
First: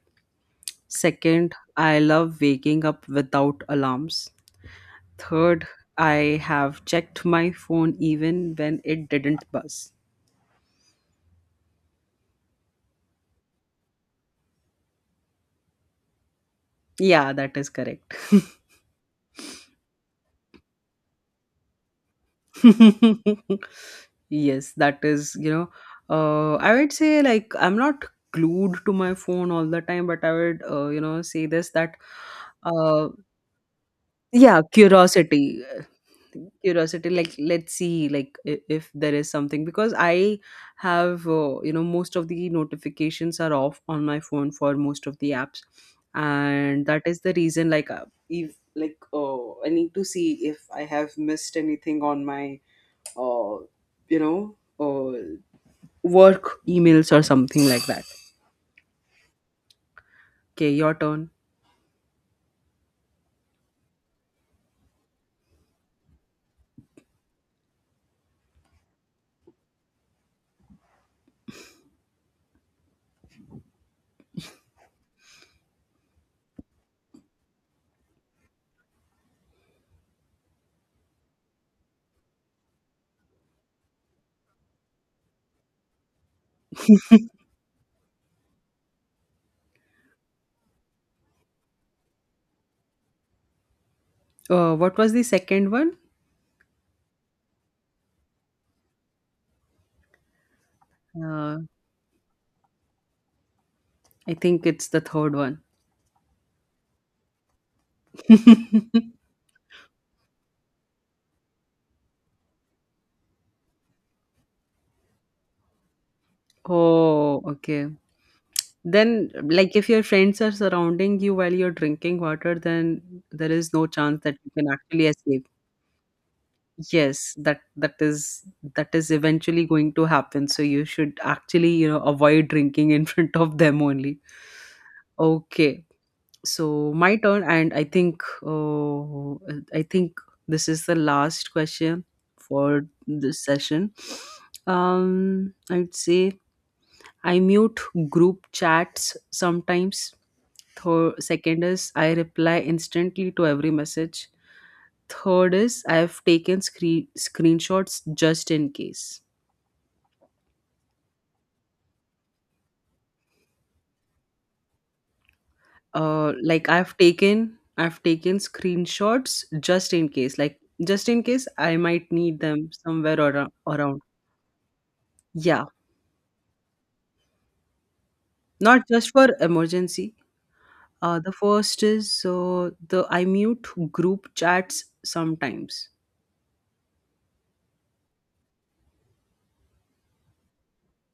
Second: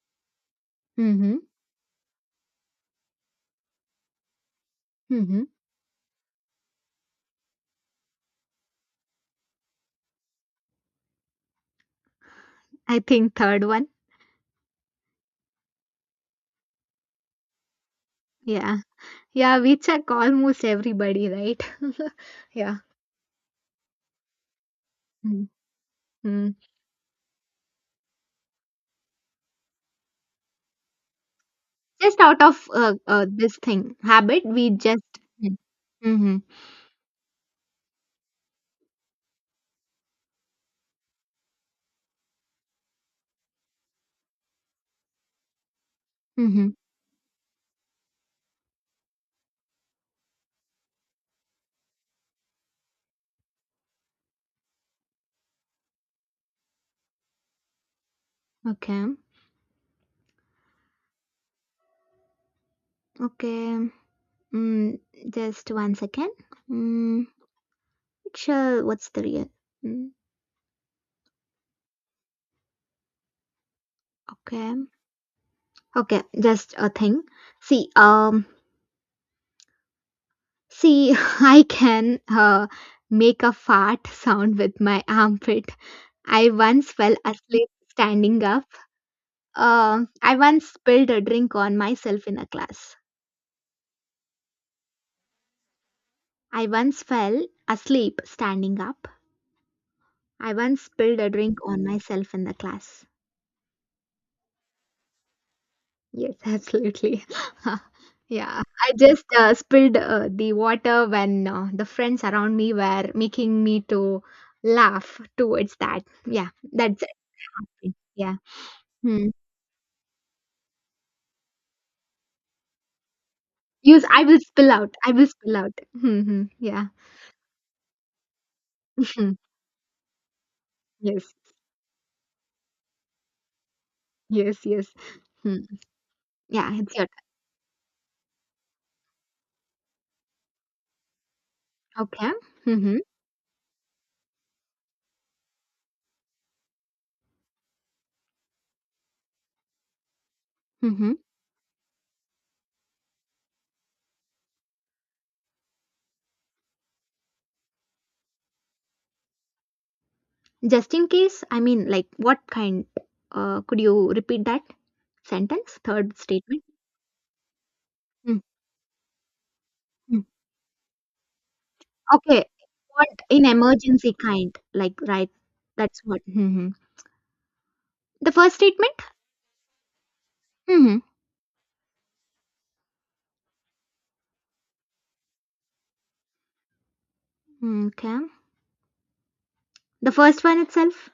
[SPEAKER 1] Mhm.
[SPEAKER 2] Second, I love waking up without alarms.
[SPEAKER 1] Mhm.
[SPEAKER 2] Third, I have checked my phone even when it didn't buzz.
[SPEAKER 1] I think third one.
[SPEAKER 2] Yeah, that is correct.
[SPEAKER 1] Yeah. Yeah, we check almost everybody, right? [laughs] Yeah.
[SPEAKER 2] [laughs] Yes, that is, you know,
[SPEAKER 1] Mm-hmm.
[SPEAKER 2] I would say like I'm not glued to my phone all the time, but I would, you know, say this that,
[SPEAKER 1] Just out of
[SPEAKER 2] uh,
[SPEAKER 1] this thing, habit,
[SPEAKER 2] yeah,
[SPEAKER 1] we just.
[SPEAKER 2] curiosity.
[SPEAKER 1] Mm-hmm.
[SPEAKER 2] Curiosity, like let's see, like if there is something, because I have you know, most of the notifications are off on my phone for most of the apps,
[SPEAKER 1] Mm-hmm.
[SPEAKER 2] and that is the reason, like if, like I need to see if I have missed anything on my uh, you know uh, work emails or something like that.
[SPEAKER 1] Okay.
[SPEAKER 2] Okay, your turn.
[SPEAKER 1] Okay. Mm, just one second. Mm, sure. What's the real? Mm, okay. Okay. Just a thing. See, see, [laughs] I can make a fart sound with my armpit. I once fell asleep standing up. I once spilled a drink on myself in a class.
[SPEAKER 2] What was the second one?
[SPEAKER 1] I once fell asleep standing up. I once spilled a
[SPEAKER 2] uh,
[SPEAKER 1] drink on myself in the class.
[SPEAKER 2] I think it's the third one.
[SPEAKER 1] Yes, [laughs] absolutely. [laughs] Yeah, I just
[SPEAKER 2] [laughs]
[SPEAKER 1] spilled the water when the friends around me were making me to laugh towards that. Yeah, that's
[SPEAKER 2] Oh, okay.
[SPEAKER 1] it. Yeah. Hmm.
[SPEAKER 2] Then, like, if your friends are surrounding you while you're drinking water, then there is no
[SPEAKER 1] Use
[SPEAKER 2] chance
[SPEAKER 1] I
[SPEAKER 2] that
[SPEAKER 1] will
[SPEAKER 2] you can
[SPEAKER 1] spill out.
[SPEAKER 2] actually
[SPEAKER 1] I will
[SPEAKER 2] escape.
[SPEAKER 1] spill out. [laughs] Hmm. Yeah.
[SPEAKER 2] Yes, that is
[SPEAKER 1] [laughs]
[SPEAKER 2] eventually going to happen. So you should
[SPEAKER 1] Yes.
[SPEAKER 2] actually, you know, avoid drinking in [laughs] front of them only.
[SPEAKER 1] Yes, yes. Hmm.
[SPEAKER 2] Okay,
[SPEAKER 1] Yeah,
[SPEAKER 2] so
[SPEAKER 1] it's your
[SPEAKER 2] my turn, and I think, oh, I think this is the last question
[SPEAKER 1] turn. Okay.
[SPEAKER 2] for
[SPEAKER 1] Mm-hmm.
[SPEAKER 2] this session. I'd say I mute group chats sometimes.
[SPEAKER 1] Mm-hmm.
[SPEAKER 2] Third, second is I reply instantly to every message. Third is I have taken screenshots just in case.
[SPEAKER 1] Just in case, I mean, like, what kind? Could you repeat that sentence? Third statement.
[SPEAKER 2] Like I've taken screenshots just in
[SPEAKER 1] Mm-hmm.
[SPEAKER 2] case. Like just in case I might need
[SPEAKER 1] Okay.
[SPEAKER 2] them
[SPEAKER 1] What
[SPEAKER 2] somewhere
[SPEAKER 1] in
[SPEAKER 2] or around.
[SPEAKER 1] emergency kind? Like, right?
[SPEAKER 2] Yeah,
[SPEAKER 1] That's what. Mm-hmm. The first
[SPEAKER 2] not
[SPEAKER 1] statement.
[SPEAKER 2] just for emergency. The first is the I mute group chats sometimes.
[SPEAKER 1] Mm-hmm. Okay. The first one itself.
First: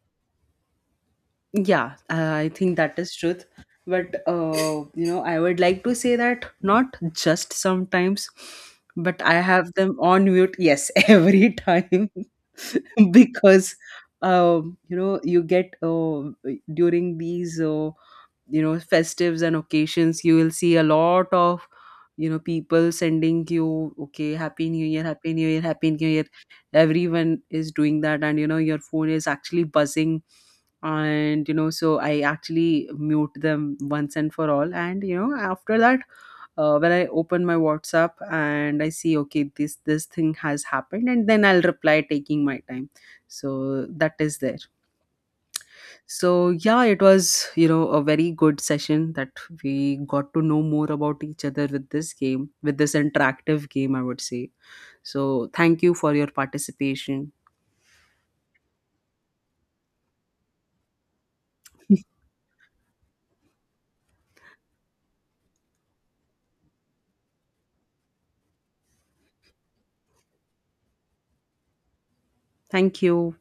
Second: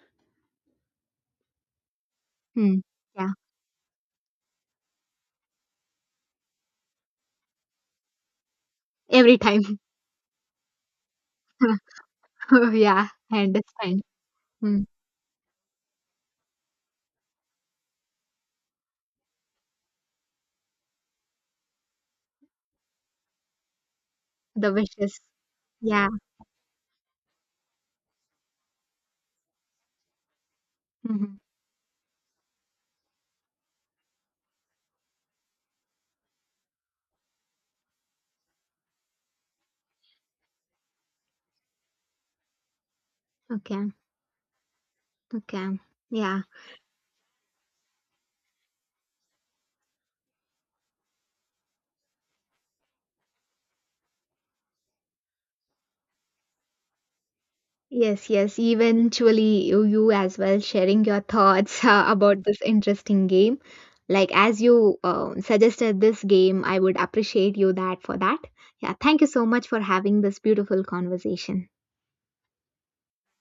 [SPEAKER 2] Yeah, I think
[SPEAKER 1] Mm.
[SPEAKER 2] that is
[SPEAKER 1] Yeah.
[SPEAKER 2] truth. But you know, I would like to say that not just sometimes, but I
[SPEAKER 1] Every time.
[SPEAKER 2] have
[SPEAKER 1] [laughs]
[SPEAKER 2] them on mute. Yes, [laughs] every time
[SPEAKER 1] Oh, yeah.
[SPEAKER 2] [laughs]
[SPEAKER 1] I
[SPEAKER 2] because
[SPEAKER 1] understand. Mm.
[SPEAKER 2] you know, you get during these you know festives and occasions, you will see a lot of, you know, people sending you, okay, happy
[SPEAKER 1] The
[SPEAKER 2] new year,
[SPEAKER 1] wishes.
[SPEAKER 2] happy new year, happy new
[SPEAKER 1] Yeah.
[SPEAKER 2] year, everyone is doing that, and you know your phone is actually buzzing,
[SPEAKER 1] Mm-hmm.
[SPEAKER 2] and you know, so I actually mute them once and for all, and you know, after that when I open my WhatsApp and I see, okay, this thing has happened, and then I'll reply taking my time. So
[SPEAKER 1] Okay.
[SPEAKER 2] that is there.
[SPEAKER 1] Okay. Yeah.
[SPEAKER 2] So yeah, it was, you know, a very good session that we got to know more about each other with this game, with this interactive game, I would say. So thank you for your participation.
[SPEAKER 1] Yes, yes. Eventually, you as well sharing your thoughts [laughs] about this interesting game. Like, as you suggested this game, I would appreciate you that for that. Yeah, thank you so much for having this beautiful conversation.
[SPEAKER 2] Thank you.